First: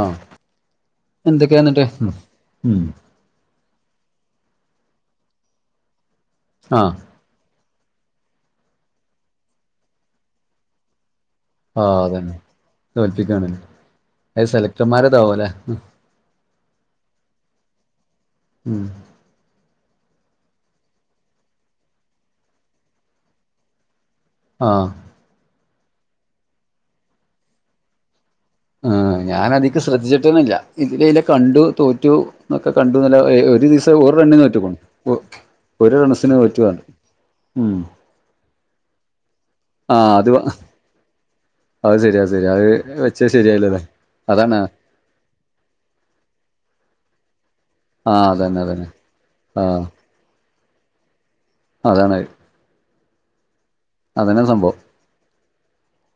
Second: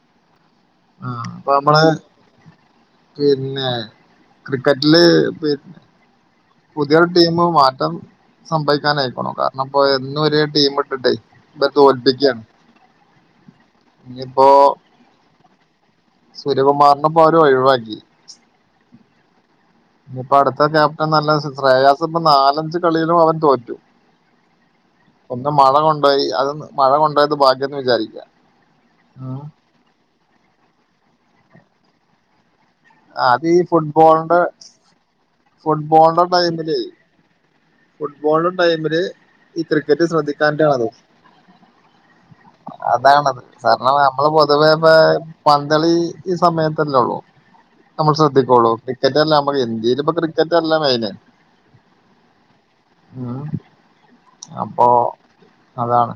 ആഹ് ആഹ് അപ്പൊ എന്തൊക്കയാ നമ്മളെ എന്നിട്ട് ഉം ഉം പിന്നെ ക്രിക്കറ്റ്ല് പി ആഹ് പുതിയൊരു ട്ടീമ് മാറ്റം സംഭവിക്കാനായിക്കുണൂ കാരണം ഇപ്പൊ എന്നും ഒരേ ട്ടീമ് ഇട്ട്ട്ടെ പ്പോ തോൽപ്പിക്ക്യാണ് തോല്പ്പികാണ് അത് സെലക്ടർമാരതാ ഓ ലേ സൂര്യകുമാറിനപ്പൊ അവര് ഒഴിവാക്കി ഉം അടുത്ത ക്യാപ്റ്റൻ നല്ല റ യാസ് ഇപ്പ നാലഞ്ച് കളില് അവൻ തോറ്റു ആഹ് ഒന്ന് മഴ കൊണ്ടോയി അത് മഴ കൊണ്ടോയത് ഭാഗ്യംന്ന് വിചാരിക്കാ ആഹ് ഞാനതിക്ക് ശ്രദ്ധിച്ചിട്ടെന്നല്ല ഇതിലയ്ലെ കണ്ടു തോറ്റു ഒക്കെ കണ്ടു നല്ല ഒര് അത് ഈ ഒരു ദീസം ഒരു ഫുട്ബോളിന്റെ റണ്ണിന് തോറ്റ്ക്ക്‌ണു. ഒര് ഒരു ഫുട്ബോളിന്റെ റൺസിന് തോറ്റുന്ന് ഉം ഫുട്ബോൾ ന്റെ ടൈമില് ഈ ക്രിക്കറ്റ് ആഹ് അത് ശ്രദ്ധിക്കാഞ്ട്ടാണത് അത് ശരി അത് ശരി അത് വെച്ച അതാണത് ശരിയായില്ലല്ലേ സാര്ണം നമ്മള് അതാണ് പൊതുവേ പഹ് പന്തളി ഈ സമയത്തല്ലെള്ളൂ നമ്മൾ ആഹ് അതന്നെ ശ്രദ്ധിക്കൊള്ളു അതന്നെ ക്രിക്കറ്റ് അല്ല നമക് ആഹ് ഇന്ത്യയില് പ്പ ക്രി ക്കറ്റല്ലേ മെയിൻ അതാണഹ് ഉം സംഭവം അപ്പൊ അതാണ്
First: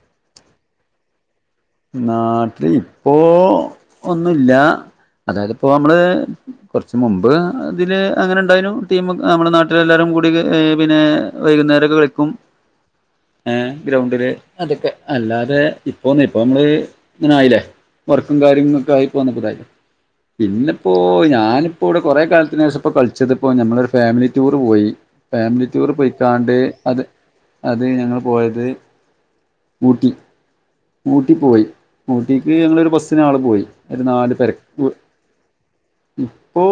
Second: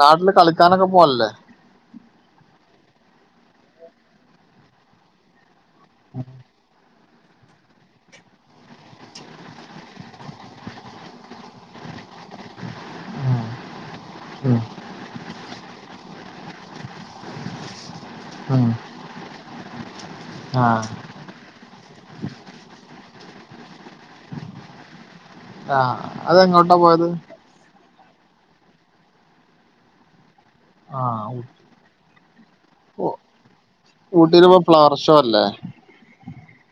നാട്ടില് കളിക്കാനൊക്കെ പോവല്ലേ നാട്ടില് ഇപ്പോ ഒന്നുല്ല അതായത് പ്പോ മ്മള് കൊർ ച്ച് മുമ്പ് ഇതില് അങ്ങനെ ണ്ടായിനു. ടീം മ്മളെ നാട്ടിലെല്ലാരും കൂടി പി പിന്നെ വൈകുന്നേരക്കെ കളിക്കും ഏഹ് ഗ്രൗണ്ടില് ഉം അതൊക്കെ അല്ലാതെ ഇപ്പൊ ന്നിപ്പോ മ്മള് ഇങ്ങനെ ആയിലെ വർക്കും ഉം കാര്യങ്ങള്ക്കെ ആയിപ്പോന്നക്കായിട്ട്ലെ പിന്നെ ആഹ് പ്പോ ഞാന് ഇപ്പോ വിടെ കൊറെ കാലത്ത്നേഷപ്പോ കള്ച്ചത്പ്പോ നമ്മളൊരു ഫാമിലി ടൂർ പോയി ഫാമിലി ടൂർ ആഹ് പൊയിക്കാണ്ട് അതെങ്ങോട്ടാ അത് പോയത് അത് ഞങ്ങൾ പോയത് ഊട്ടി ഊട്ടി ആഹ് പോയി ഊട്ടിക്ക് ഞങ്ങളൊരു ഊ ബസ്സ്നാള് പോയി ഒരു നാല് പെര് ഊട്ടിലിപ്പോ ഫ്ലവർ ഷോ അല്ലേ ഇപ്പോ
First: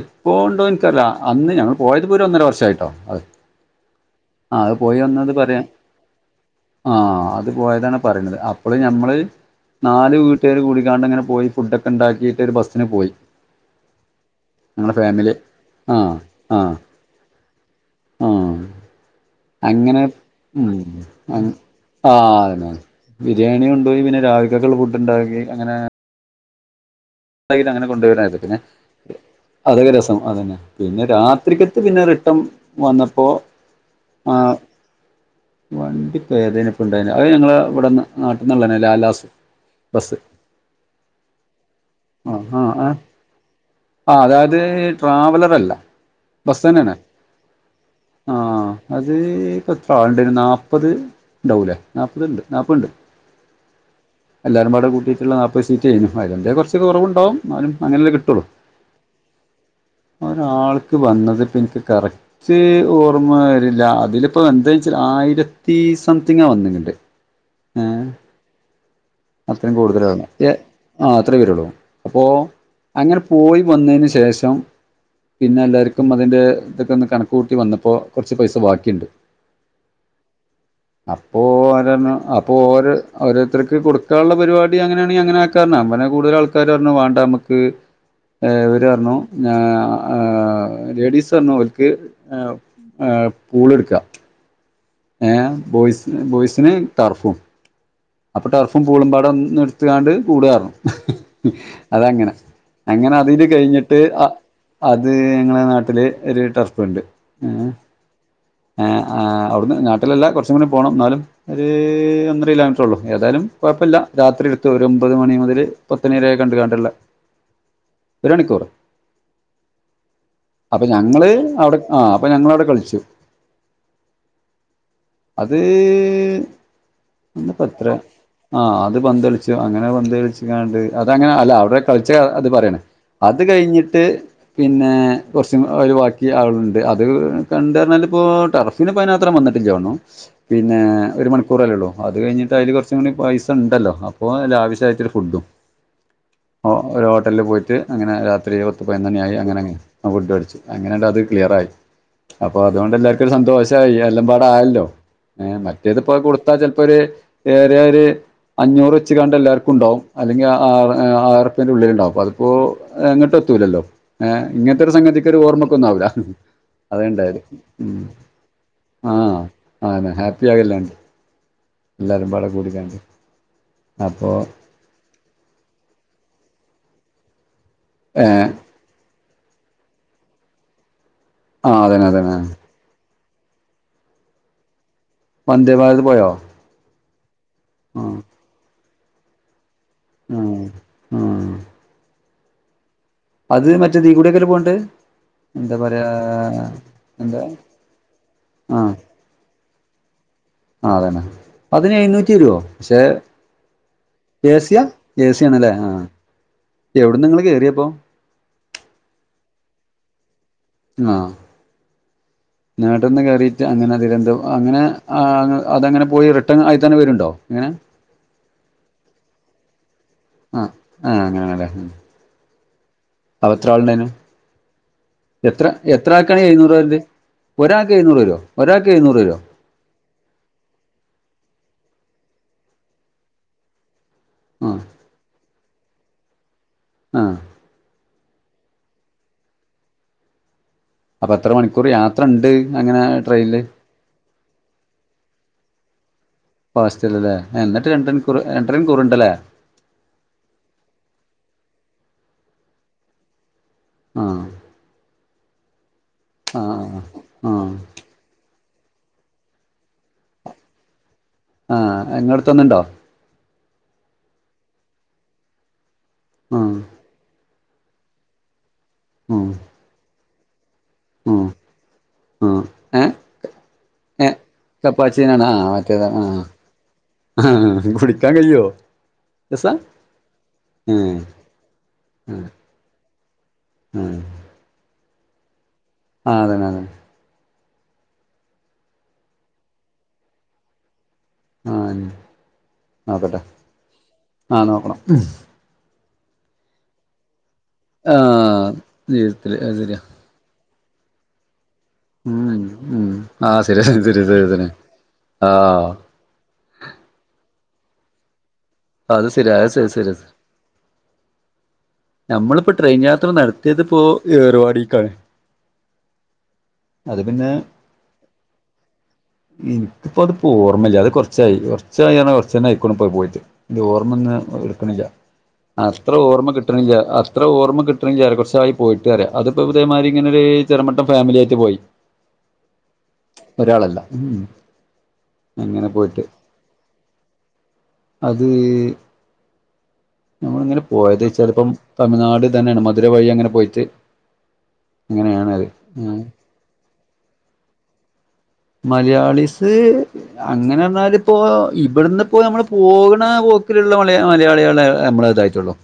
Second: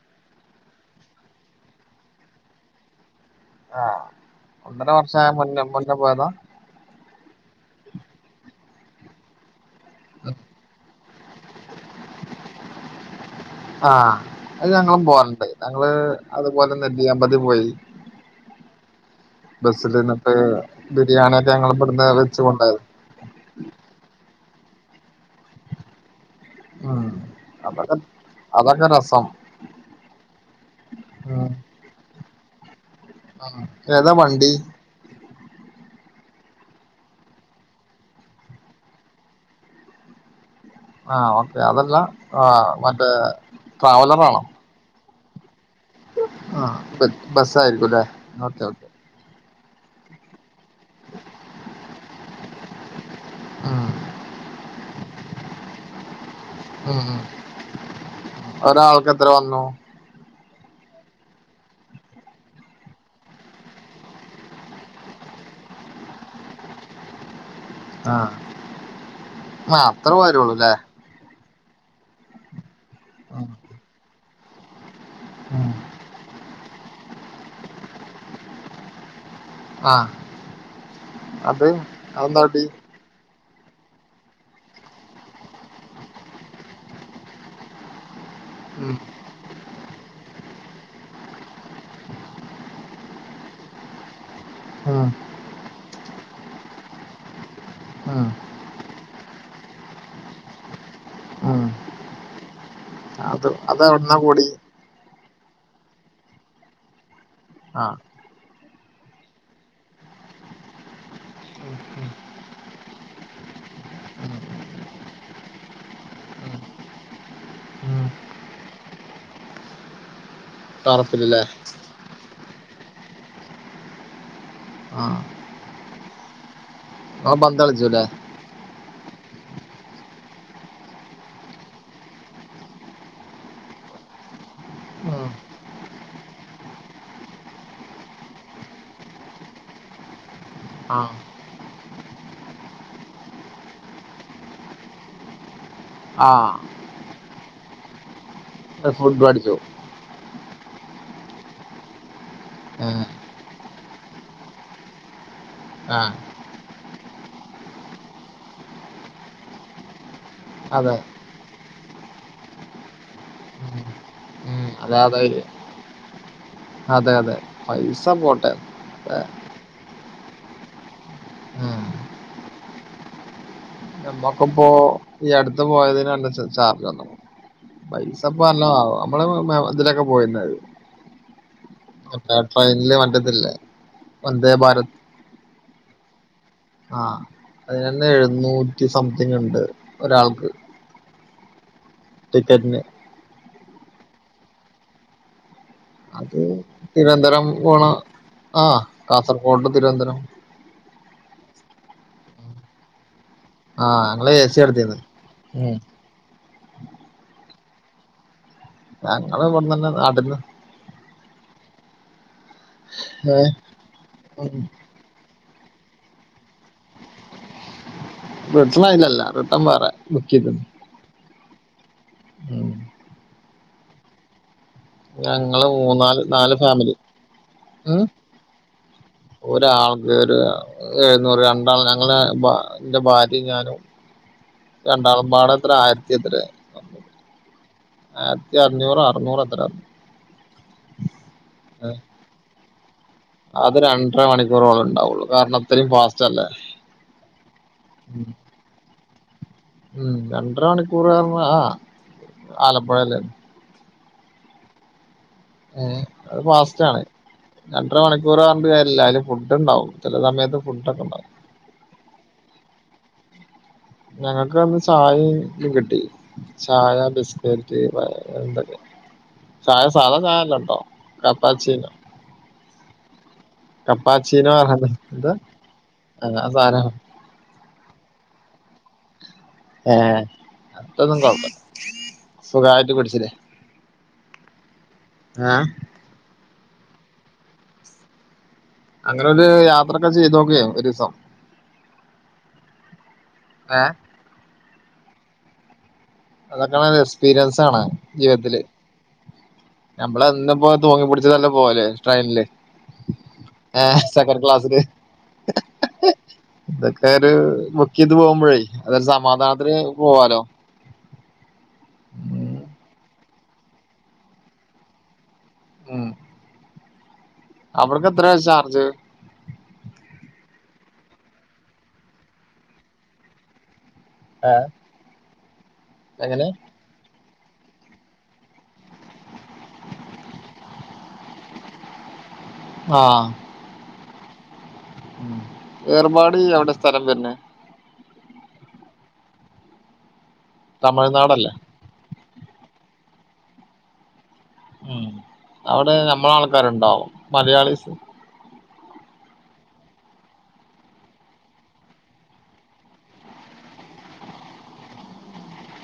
ഇപ്പോ ണ്ടോ ന്ക്കറീല. അന്ന് ഞങ്ങൾ പോയത് പ്പോ ഒന്നര വർഷായിട്ടോ അഹ് ആഹ് ഒന്നര വർഷായ മുന്ന മുന്ന പോയതാ ആഹ് അത് പോയതാണ് പറിണത് അപ്പള് ഞമ്മള് നാല് വീട്ടാര് കൂടിക്കാണ്ട് ങ്ങനെ പോയി ഫുഡൊക്കെ ണ്ടാക്കിട്ട് ഒരു ബസ്സിന് പോയി ആഹ് അത് ഞങ്ങളെ ഞങ്ങളും ഫാമിലി പോവല്ണ്ട് ഞങ്ങള് ആ ആ അതുപോലെ നെല്ലിയാമ്പതി പോയി ആ അങ്ങനെ ബസില്ന്നട്ട് ഉം ബിരിയാണി അങ് ഒക്കെ ഞങ്ങളും ബട്ന്ന് ആ വെച്ച് അതന്നെ കൊണ്ടോയത് ബിരിയാണി കൊണ്ടോയി. പിന്നെ രാവില്ക്കക്ക്‌ള്ള ഫുഡ് ണ്ടാക്കി അങ്ങനെ ആഹ് തൈര് അങ്ങനെ കൊണ്ടോയ് [unintelligible] പിനെ അതൊക്കെ രസം അതന്നെ പിന്നെ ഉം രാത്രിക്കത്ത് പിന്നെ റിട്ടം വന്നപ്പോ ഏതാ വണ്ടി വണ്ടിപ്പ ഏതേനിപ്പണ്ടായീനെ അഹ് ഞങ്ങളെ വടെന്നെ നാട്ട്ന്ന്ള്ളന്നെ ലാലാസ് ബസ്സ് ആ ഓക്കെ അതെല്ലാ ആ ആഹ് ഏഹ് ആ അതായത് ട്രാവലർ അല്ല ബസ് ആ തന്നെയാണ് ബസ് ബസ്സായിരിക്കുലെ. ആ ഓക്കെ ഓക്കെ അത് പ്പ എത്ര ആള്ണ്ടയ്നി നാപത് ണ്ടാവൂലെ നാപത് ണ്ട് നാപെഹ്ണ്ട് ഉം എല്ലാരും പാടെ കൂട്ടിയിട്ട്ള്ള നാപത് സീറ്റ്ര്ന്നു അതിന്റെ കൊറ്ച്ച് ഉം കൊറവ്ണ്ടാവും ന്നാലും അങ്ങനെല്ലെ കിട്ടൊള്ളു ഒരാൾക്ക് എത്ര വന്നു ഒരാൾക്ക് വന്നത്പ്പന്ക്ക് കറക് റ്റ് ഓർമ്മ വരില്ല അതിലിപ്പ എന്തെയ്ച്ചാ ല് ആയിരത്തി സംതിങ്ങ വന്നിനെത് ആഹ് ആ അത്ര വരൊള്ളൂ ലെ ആഹ് അത്രേ വര്വൊള്ളൂ അപ്പോ അങ്ങട് ഉം പോയി വന്നേന് ശേഷം ഉം പിന്നെല്ലാർക്കും അതിന്റെ തക്കെ ഒന്ന് കണക്കൂട്ടി വന്നപ്പോ കൊറ്ച്ച് പൈസ ബാക്കിയ്ണ്ട് ആഹ് അത് അപ്പോഓരർഞ്ഞ് അപ്പൊ അതെന്താട്ടി ഓര് ഓരോര്ത്രെയ്ക്ക് കൊടുക്കാൻള്ള പരിപാടി അങ്ങനെയാണെ അങ്ങനെക്കാന്നാ അപ്പ്പിന്നെ കൂടുതലാൾക്കാ ക്കാര്ർഞ്ഞു വാണ്ട നമുക്ക് ഏഹ് ഉം ഇവര്പർഞ്ഞു ഞാ ആഹ് ലേഡീസ് പറഞ്ഞു ഓൽക്ക് പൂളെട്ക്കാം ആഹ് ഏഹ് ബോയ്സ് ബോയ്സ്ന് ടർഫും ആഹ് ട്ടർഫും പൂളുംമ്പാട്വൊന്നും എടുത്ത്ക്വാണ്ട് കൂടുകാർഞ്ഞു ഉം അതങ്ങനെ അങ്ങനെ അതില് അത് കഴിഞ്ഞ്ട്ട് അതെവിടുന്നാ അഹ് കൂടി അത് ഞങ്ങളെ നാട്ടില് ഒര് ടർഫ്ണ്ട് ആഹ് ഏഹ് ഏഹ് അവ്ട്ന്ന് നാട്ടിലല്ല കൊറച്ചുംകുടി പോണംന്നാലും ഒര് ഉം ഒന്നര കിലോമീറ്ററ് ത്രൊള്ളു ഏതാലും കൊയപ്പ്ല്ല രാത്രി എട്ത്തൊര് ഒമ്പത് മണി മൊതല് പത്ത്വണിവെര കണ്ട് കണ്ടെല്ലാ ഒര്മണിക്കൂറ് അപ്പഞങ്ങള് ടറഫിലല്ലേ അവിടെ ആഹ് അപ്പഞങ്ങളവ്ടെ കളിച്ചു ആഹ് അത് ഇങ്ങള് അന്ന്പ്പത്രയാ പന്തളിച്ചുല്ലേ ആഹ് അത് പന്തള്ച്ച് അങ്ങനെ പന്തള്ച്ച്ക്വാണ്ട് അതങ്ങനെ അല്ല അവ്ടെ കളിച്ച അത് പറയാണ് അത് കയ്ഞ്ഞ്ട്ട് പിന്നെ കൊറച്ചും ഒര് ബാക്കി ആള്കള്ണ്ട് അത് കണ്ടാർഞ്ഞാലിപ്പോ ടർഫ് ഫിനപ്പ്‌നത്രം വന്നിട്ട്ല്ല്യോന്ന് പിന്നെ ആഹ് ഒര് മണിക്കൂറല്ലേ ഒള്ളൂ അത് കഴിഞ്ഞിട്ട് അയ്ല് കൊറച്ച്ങ്ങ്നെ പൈസണ്ടല്ലോ അപ്പോ ലാവിഷായ്ട്ടൊര് ഫുഡും ആഹ് ഓഹ് ഒര് ഹോട്ടൽല് പോയിട്ട് അങ്ങനെ രാത്രി പത്ത്പയ്നൊന്നണിയായ് ഫുട്ബോളടിച്ചു അങ്ങനെങ്ങനെ ആഹ് ഫുഡ് കയ്ച്ച് അങ്ങനെണ്ടത് ക്ലിയറായ് അപ്പൊ ഏഹ് അതുകൊണ്ടെല്ലാർക്കും സന്തോശായ് എല്ലാംമ്പാടായല്ലോ ഏഹ് ആഹ് മറ്റേത്പ്പോ കൊടുത്താ ചെലപ്പോര് ഏറ്യാര് അഞ്ഞൂറ് വെച്ച്കണ്ടെല്ലാർക്കുംണ്ടാവും അല്ലെങ്കി അതെ ആഹ് ആഹ് ആയ്റ്പ്യെന്റെ ഉള്ളില്ണ്ടാവും അതിപ്പോ എങ്ങട്ടും എത്തൂലല്ലോ ഉം, ഏഹ് ഉം, ഇങ്ങൻത്തെ ഒര് അതെ അതെ സംഗതി‌ക്കെര് ഓർമ്മക്കൊന്നാവൂലാ അതാണ്ടായത് ഉം ഹപ്പാ ആണ് ഹാപ്പിയാക്വല്ലാണ്ട് ഉം. എല്ലാരുംമ്പാടെ കൂടികാണ്ട് ഞമ്മക്ക്പ്പോ ഈ അടുത്ത് പോയതിന് നല്ലാ ചാ ചാർജ്വന്ന് പൈസപ്പനല്ലതാ നമ്മള് മെ ഇതില‌ക്കെ പോയ്ട്ട്ണ്ടായ് ആ അതന്നെ എന്താ അതന്നെ ട്രെയിനില് മറ്റതില്ലേ വന്ദേഭാരത് വന്ദേഭാരത് പോയോ ആഹ് ആഹ് അതിനാത്തെഴുന്നൂറ്റി സംത്ങ്ങ്ണ്ട് ഒരാൾക്ക് ആഹ് ആഹ് ടിക്കറ്റ്ന് അത് മറ്റേ ദീകൂട്ക്കെല്ലേപോണ്ട് എന്താ പറയാ അത് എന്താ തിര്വൻന്തരം പോണ ആഹ് കാസർകോട്ട് തിര്വൻന്തരം ആഹ് അതന്നെ അതിന് എഴുന്നൂറ്റി വര്വൊ പഷേ ആ ഞങ്ങള് എ സി ഏസിയാ എടുത്തിരുന്നു ഏസിയാണല്ലേ ആഹ് എവിട്ന്നാങ്ങള് കേറിയപ്പോ ഞങ്ങള്വ്ട്ന്നന്നെ നാട്ട്ന്ന് ആഹ് നാട്ട്ന്ന് കേറിട്ട് അങ്ങനെ തിര്വന്ത അങ്ങനെ ആഹ് അത് അതങ്ങനെ പോയി റിട്ടേണയ്തന്നെ വര്ണ്ടോ ഏഹ് റിട്ടണയ്ലല്ല റിട്ടൺ വേറെ ബുക്ക് ചെയ്ത് ആഹ് അങ്ങനാണല്ലെ ഉം ഉം അവ എത്ര ആളുണ്ടായിനു എത്ര ഞങ്ങള് എത്ര മൂന്നാല് ആൾക്കാ നാല് എഴുന്നൂറ് ഫാമിലി വരുണ്ട് ഒരാൾക്ക് ഉം എഴുന്നൂറ് വ രൂ വേ ഒരാൾക്ക് എഴുന്നൂറ് വരോ ഒരാൾക്ക് ഒരു പറ രണ്ടാൾ ഞങ്ങളുടെ ഭ എൻ്റെ ഭാര്യയും ഞാനും ആ രണ്ടാളും പാടെ എത്ര ആയിരത്തി എത്രേ ആഹ് ആയിരത്തി അഞ്ഞൂറൊ അറുന്നൂറ് എത്ര അപ്പൊ എത്ര മണിക്കൂർ യാത്ര ഇണ്ട് അങ്ങനെ ട്രെയിനില് അത് രണ്ടര മണിക്കൂറോളെ ഇണ്ടാവുള്ളു കാരണം ഇത്രയും ഫാസ്റ്റ് അല്ലേ ഫാസ്റ്റല്ലേ ല്ലേ എന്നിട്ട് രണ്ട് മണിക്കൂർ ഏഹ് രണ്ടര മണിക്കൂർണ്ടല്ലേ ഉം രണ്ടര മണിക്കൂർ റഞ്ഞാ ആലപ്പുഴേല് ആഹ് ഏഹ് അത് ആ ഫാസ്റ്റ് ആണ് ആ ആ രണ്ടര മണി ക്കൂർ അറഞ്ഞിട്ട് കാര്യല്ല അതില് ഫുഡ് ഉണ്ടാവും ചില സമയത്ത് ഫുഡ് ഒക്കെണ്ടാവും. ആഹ് എങ്ങടത്തൊന്ന്ണ്ടോ ഞങ്ങക്ക് അന്ന് ചായേം ഇതും കിട്ടി ആ ചായ ബിസ്കറ്റ് എന്തൊക്കെ ഉം ചായ സാധ ചായല്ലട്ടൊ കാപ്പാച്ചിനോ ആ ഏ ഏ കപ്പാച്ചീനോ എന്ത കപ്പാച്ചീനാണ് ആ മറ്റേതാണ് ആഹ് ആ സാനാണ് കുടിക്കാൻ കയ്യോ ഏഹ് ഏ അതൊന്നും കൊഴപ്പല്ല സുഖായിട്ട് കുടിച്ചില്ലേ ഏഹ് ഏഹ് ആഹ് അതെന്നെതെന്നെ അങ്ങനൊരു യാത്രൊക്കെ ചെയ്തു നോക്ക്യേ ഒരുസം ആഹ് ഞ്ഞി നോക്കട്ടെ ഏഹ് ആഹ് നോക്കണം അതൊക്കണ എക്സ്പീരിയൻസാണ് ആ ജീവിതത്തില് ജീവിതത്തില് അത് ശരിയാ നമ്മള്ന്ന് പോ തൂങ്ങി പിടിച്ച്ട്ടല്ലേ പോവല് ട്രെയില് ഉം ഉം ആ ശരിയാ ഏഹ് ശരിയാ സെക്കൻഡ് ശരിയാ ശരിയാ ക്ലാസ്സില് ആ ഇതൊക്കെ ഒരു ബുക്ക് യ്ത് പോകുമ്പോഴേ അതരു അത് ശരിയാ അത് സമാധാനത്തില് ശരി ശരിയാ പോവാലോ ഉം നമ്മളിപ്പോ ട്രെയിൻ യാത്ര നടത്തിയത്പ്പോ ഏർവാടിക്കാണ് ഉം അത് പിന്നെ അവർക്ക് എത്രേ ചാർജ് എനിക്കിപ്പോ അതൊക്കെ ഓർമ്മല്ല അത് കൊറച്ചായി കുറച്ചായിന്നറഞ്ഞ കൊറച്ചന്നെ ആയിക്കുണു പ്പത് പോയിട്ട് ഇന്റെ ഓർമ്മ ഒന്ന് എടുക്കണില്ല അത്ര എങ്ങനെ ഓർമ്മ കിട്ട് ട്ടണില്ല അത്ര ഓർമ്മ കിട്ടണില്ലാറയാ കുറച്ചായി പോയിട്ട് റയാ അതിപ്പോ ഇതേമാതിരി ഇങ്ങനൊരു ചെറുമട്ടം ഫാമില്യായിട്ട് പോയി ആഹ് ഒരാളല്ല ഉം അങ്ങനെ പോയിട്ട് ഏർവാടി എവിടെ സ്ഥലം വര്ണെ അത് നമ്മള്ങ്ങനെ പോയത് തമിഴ്നാടല്ലേ ചിലപ്പം തമിഴ്നാട് തന്നെയാണ് മധുര വഴി അങ്ങനെ പോയിട്ട് ഉം അങ്ങനെയാണ് അത് അവിടെ നമ്മള ആൾക്കാരുണ്ടാവോ മലയാളീസ് മലയാളിസ് അങ്ങനെറഞ്ഞാല് പ്പോ ഇവിടുന്ന് ഇപ്പോ നമ്മള് പോകണ പോക്കിലുള്ള വളിയാ മലയാളികളെ നമ്മളതായിട്ടുള്ളൂ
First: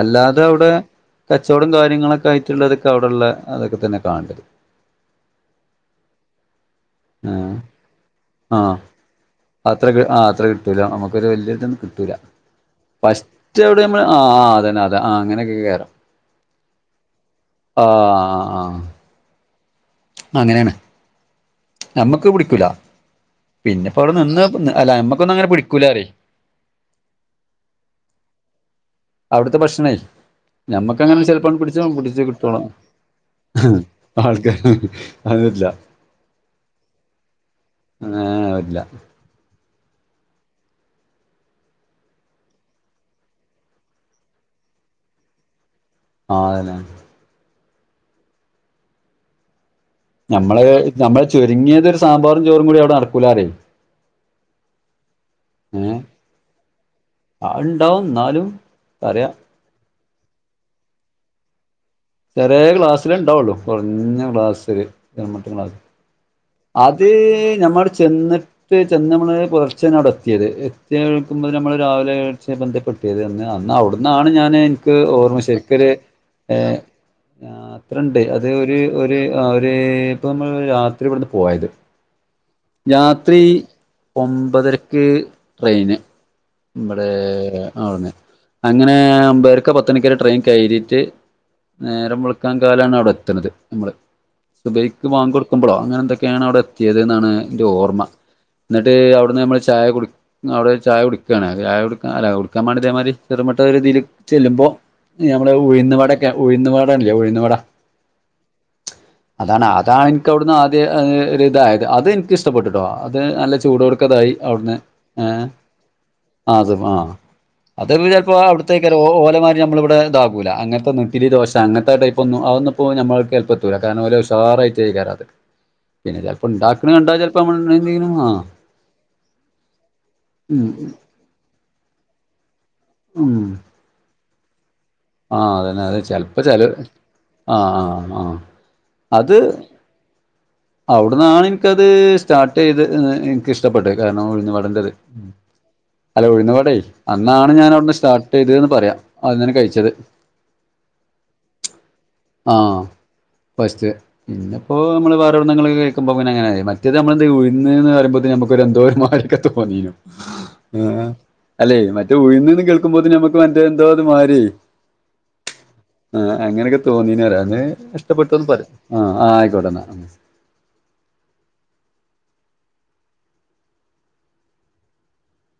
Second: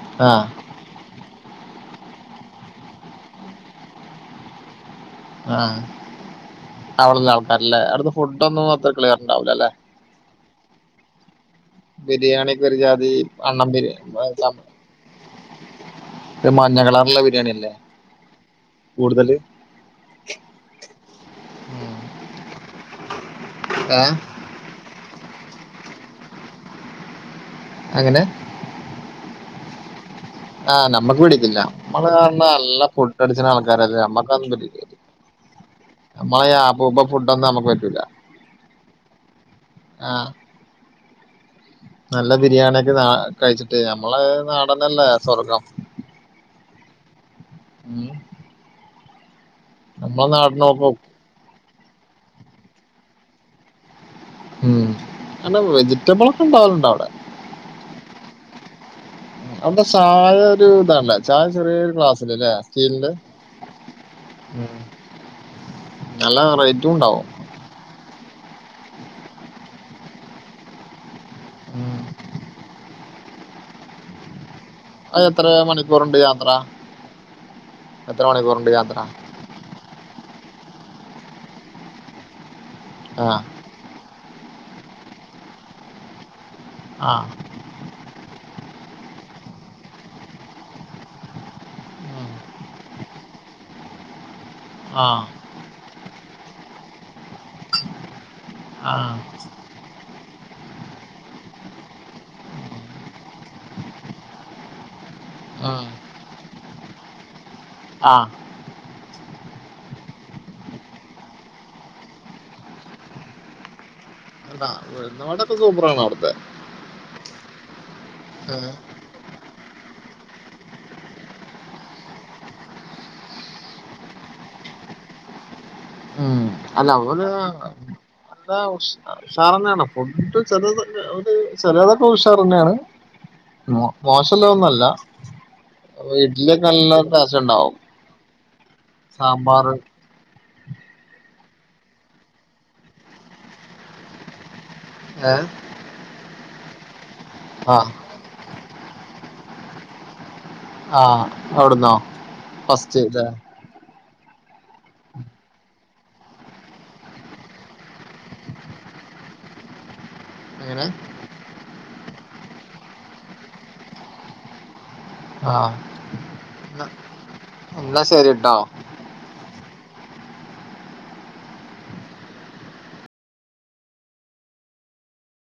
അല്ലാതെ ആഹ് അവിടെ കച്ചവടം കാര്യങ്ങളൊക്കെ ആയിട്ടുള്ളോരൊക്കെ അവിടെള്ള അതൊക്കെ തന്നെ കാണേണ്ടത് ആഹ് അവിടുള്ള ആൾക്കാരല്ലേ അവിടുത്തെ ഫുഡ് ഒന്നും അത്ര ക്ലിയർണ്ടാവൂല ല്ലെ അത്രക്ക്‌ ആഹ് അത്ര കിട്ടൂല്ല നമുക്കൊരു വല്യേത്ണ്. ട്ടൂല ബിരിയാണിയൊക്കെ ഒരു ജാതി ഫസ്റ് അണ്ണം അവിടെമ്മൾ ആഹ് അതന്നെ അതെ ആഹ് അങ്ങനെയൊക്കെ കേയറാം. ഒരു മഞ്ഞ കളറുള്ള ബിരിയാണി അല്ലേ ആ കൂടുതല്. അങ്ങനെയാണ് നമ്മക്ക് പിടിക്കൂല പിന്നെപ്പോ ഏഹ് അവിടെ നിന്ന് അല്ല നമ്മക്കൊന്ന അങ്ങനെ പിടിക്ക കുലറി അങ്ങനെ അവിടുത്തെ ഭക്ഷണേ. ആഹ് ഞമ്മക്ക നമ്മക്ക് അങ്ങനെ ചെിലപ്പോ പിടിക്കില്ല പിടിച്ച നമ്മള് പിടിച്ച പറഞ്ഞ കിട്ടോളാം നല്ല ഫുഡ് അടിച്ച്ണ ആൾക്കാരല്ലേ ആൾക്കാര്. അതില്ല നമ്മള ഉപ ഫുഡ് ഒന്നും നമക്ക് പറ്റു ആഹ പറ്റൂല. ആഹ് നല്ല ബിരിയാണിയൊക്കെ കഴിച്ചിട്ട് നമ്മള നാടന്നല്ലേ സ്വർഗം. ആഹ അതന്നെ ഉം നമ്മളെ നമ്മള് നാടിനോക്കും നമ്മളെ ചുരുങ്ങിയതു സാമ്പാറും ചോറും കൂടി അവിടെ നടക്കൂലനറ. ഉം അന്ന വെജിറ്റബിൾ ഒക്കെ ഉണ്ടാവലുണ്ട്. അവിടെ ആറിയ അവിടെ ചായ ഒരു ഇതല്ലേ ചായ ചെറിയൊരു ക്ലാസ്. ചെറിയ ക്ലാസ്സില് ഉണ്ടാവുള്ളു കുറഞ്ഞ ക്ലാസ്ൽ മുറ്റ ക്ലാസ്. നല്ല പറ അത് ഞമ്മൾ ചെന്നിട്ട് ചെന്നമ്മള് പുലർച്ചെന അവിടെ എത്തിയത്. കേൾക്കുമ്പോൾ നമ്മൾ രാവിലെ കഴ ബന്ധപ്പെട്ടിയത് എന്ന് അാൽ അവിടന്നാണ് ഞാൻ അത് ഓർമ്മ എത്ര ശരിക്കരു മണിക്കൂറുണ്ട് യാത്ര അത്രണ്ട് എത്ര അത് മണിക്കൂറുണ്ട് ഒര്. യാത്ര അവര് ഇപ്പോം നമ്മൾ രാത്രി ഇവിടുന്ന് പോയത്. ആ രാത്രി ഒമ്പതരക്ക് ട്രെയിന് നമ്മടെ ആ ആന്നെ അങ്ങനെ ഒമ്പരക്ക പത്ത് മണിക്ക ട്രെയിൻ കഴറിയിട്ട്. നേരം ഉം. വെളക്കാൻ കാലാണ് അവിടെ എത്തണത് നമ്മള്. ആ സുബഹിക്ക് ബാങ്ക് കൊടുക്കുഭളോ അങ്ങനെ എന്തൊക്കെയാണ് അവിടെ എത്തിയത്. ന്റെ ഓർമ്മ എന്നിട്ട് ആ അവിടുന്ന്. നമ്മൾ ചായ കൊടു അവിടെ ചായ കുടുക്കുകയാണ് ചായ കൊടുക്ക അല്ല കൊടുക്കാൻ വേ ഇതേമാതിരി ചെറുമട്ട രീതിയിൽ ചെല്ലുമ്പോ ഞമ്മള് ഉം. ഉഴന്ന് വടൊക്കെ ഉഴുന്നു വടല്ലേ ഉഴന്ന് വട. ആഹ് അതാണ് അതാണ് എനിക്ക് വിടുന്ന് ആദ്യ ഇതായത്. അത് ഇഷ്ട പെട്ടിട്ടോ അത് നല്ല ചൂട് ഒട് ക്കതായി. അല്ല, അവിടുന്ന് നാടൊക്കെ സൂപ്പറാണ് അവിടുത്തെ അത് ആ അത് പ്പോ അവിടത്തേക്ക ഓലമാതിരി നമ്മള് ഇവിടെ ഇതകൂല അങ്ങത്തെ നട്ടിലി ദോശ അങ്ങനത്തെ ടൈപ്പ് ഒന്നും അതന്ന ഇപ്പോ നമ്മൾക്ക്. എത്തൂല ഒല് ഉഷാറായിട്ട് കാരം. അത് [inaudible] പിന്നെ ചിലപ്പോ അല്ല ണ്ടാക്കുന്നത് കണ്ടാൽ അതുപോലെ ചിലപ്പോമ്മ എന്തങ്കിലും. [unintelligible] ഉഷാർ തന്നെയാണ് ഫുഡ് ഉം ചെലതെ ചെലതൊക്കെ ഉഷാർ തന്നെയാണ്. ഉം മോശല്ലത് ഒന്നുംല്ല. ആ അതന്നെ അത് ചിലപ്പോ ഇഡ്ഡലി ഒക്കെ ചില നല്ല ടേസ്റ്റ് ആ ഉണ്ടാവും. ആ ആ സാമ്പാർ. അവിടന്നാണ് എനിക്കത് സ്റ്റാർട്ട് ചെയ്ത് എനിക്ക് ഇഷ്ടപ്പെട്ടത്. കാരണം ഉഴുന്നു വട ൻ്റത് ഏ? അല്ല ഉഴുന്ന് വട അന്നാണ് ആ ഞാൻവിടന്ന് സ്റ്റാട്ട്. ഇതന് പറയാം അദൃംകഴിച്ചത്. ആഹ് അവിട്ന്നോ ആ ഫസ്റ്റ്. ലോ ഫസ്റ്റ് അപ്പോ നമ്മള് പറഞ്ഞു. ണ്ണങ്ങളിന്ന് കേൾക്കുമ്പോ അങ്ങനെആയി മറ്റേത് നമ്മൾ ഉഴിന്ന് പറിമ്പോത്തിനു ഒരു എന്തോമാതിരിയൊക്കെ തോന്നിനു അങ്ങനെ ആഹ് അല്ലെ മറ്റേ ഉഴിന്ന്ന്ന് കേൾക്കുമ്പോത്തിൻ നമ്മക്ക് മറ്റേ എന്തോത് മാരിയെ ആ ആഹ് അങ്ങനെയൊക്കെ തോന്നീൻ പറിയ അന്ന് എന്നാ ശരി ഇഷ്ടപ്പെട്ടുന്ന് കേട്ടോ പറയാ ആഹ് ആഹ് ആയിക്കോട്ടന്നാ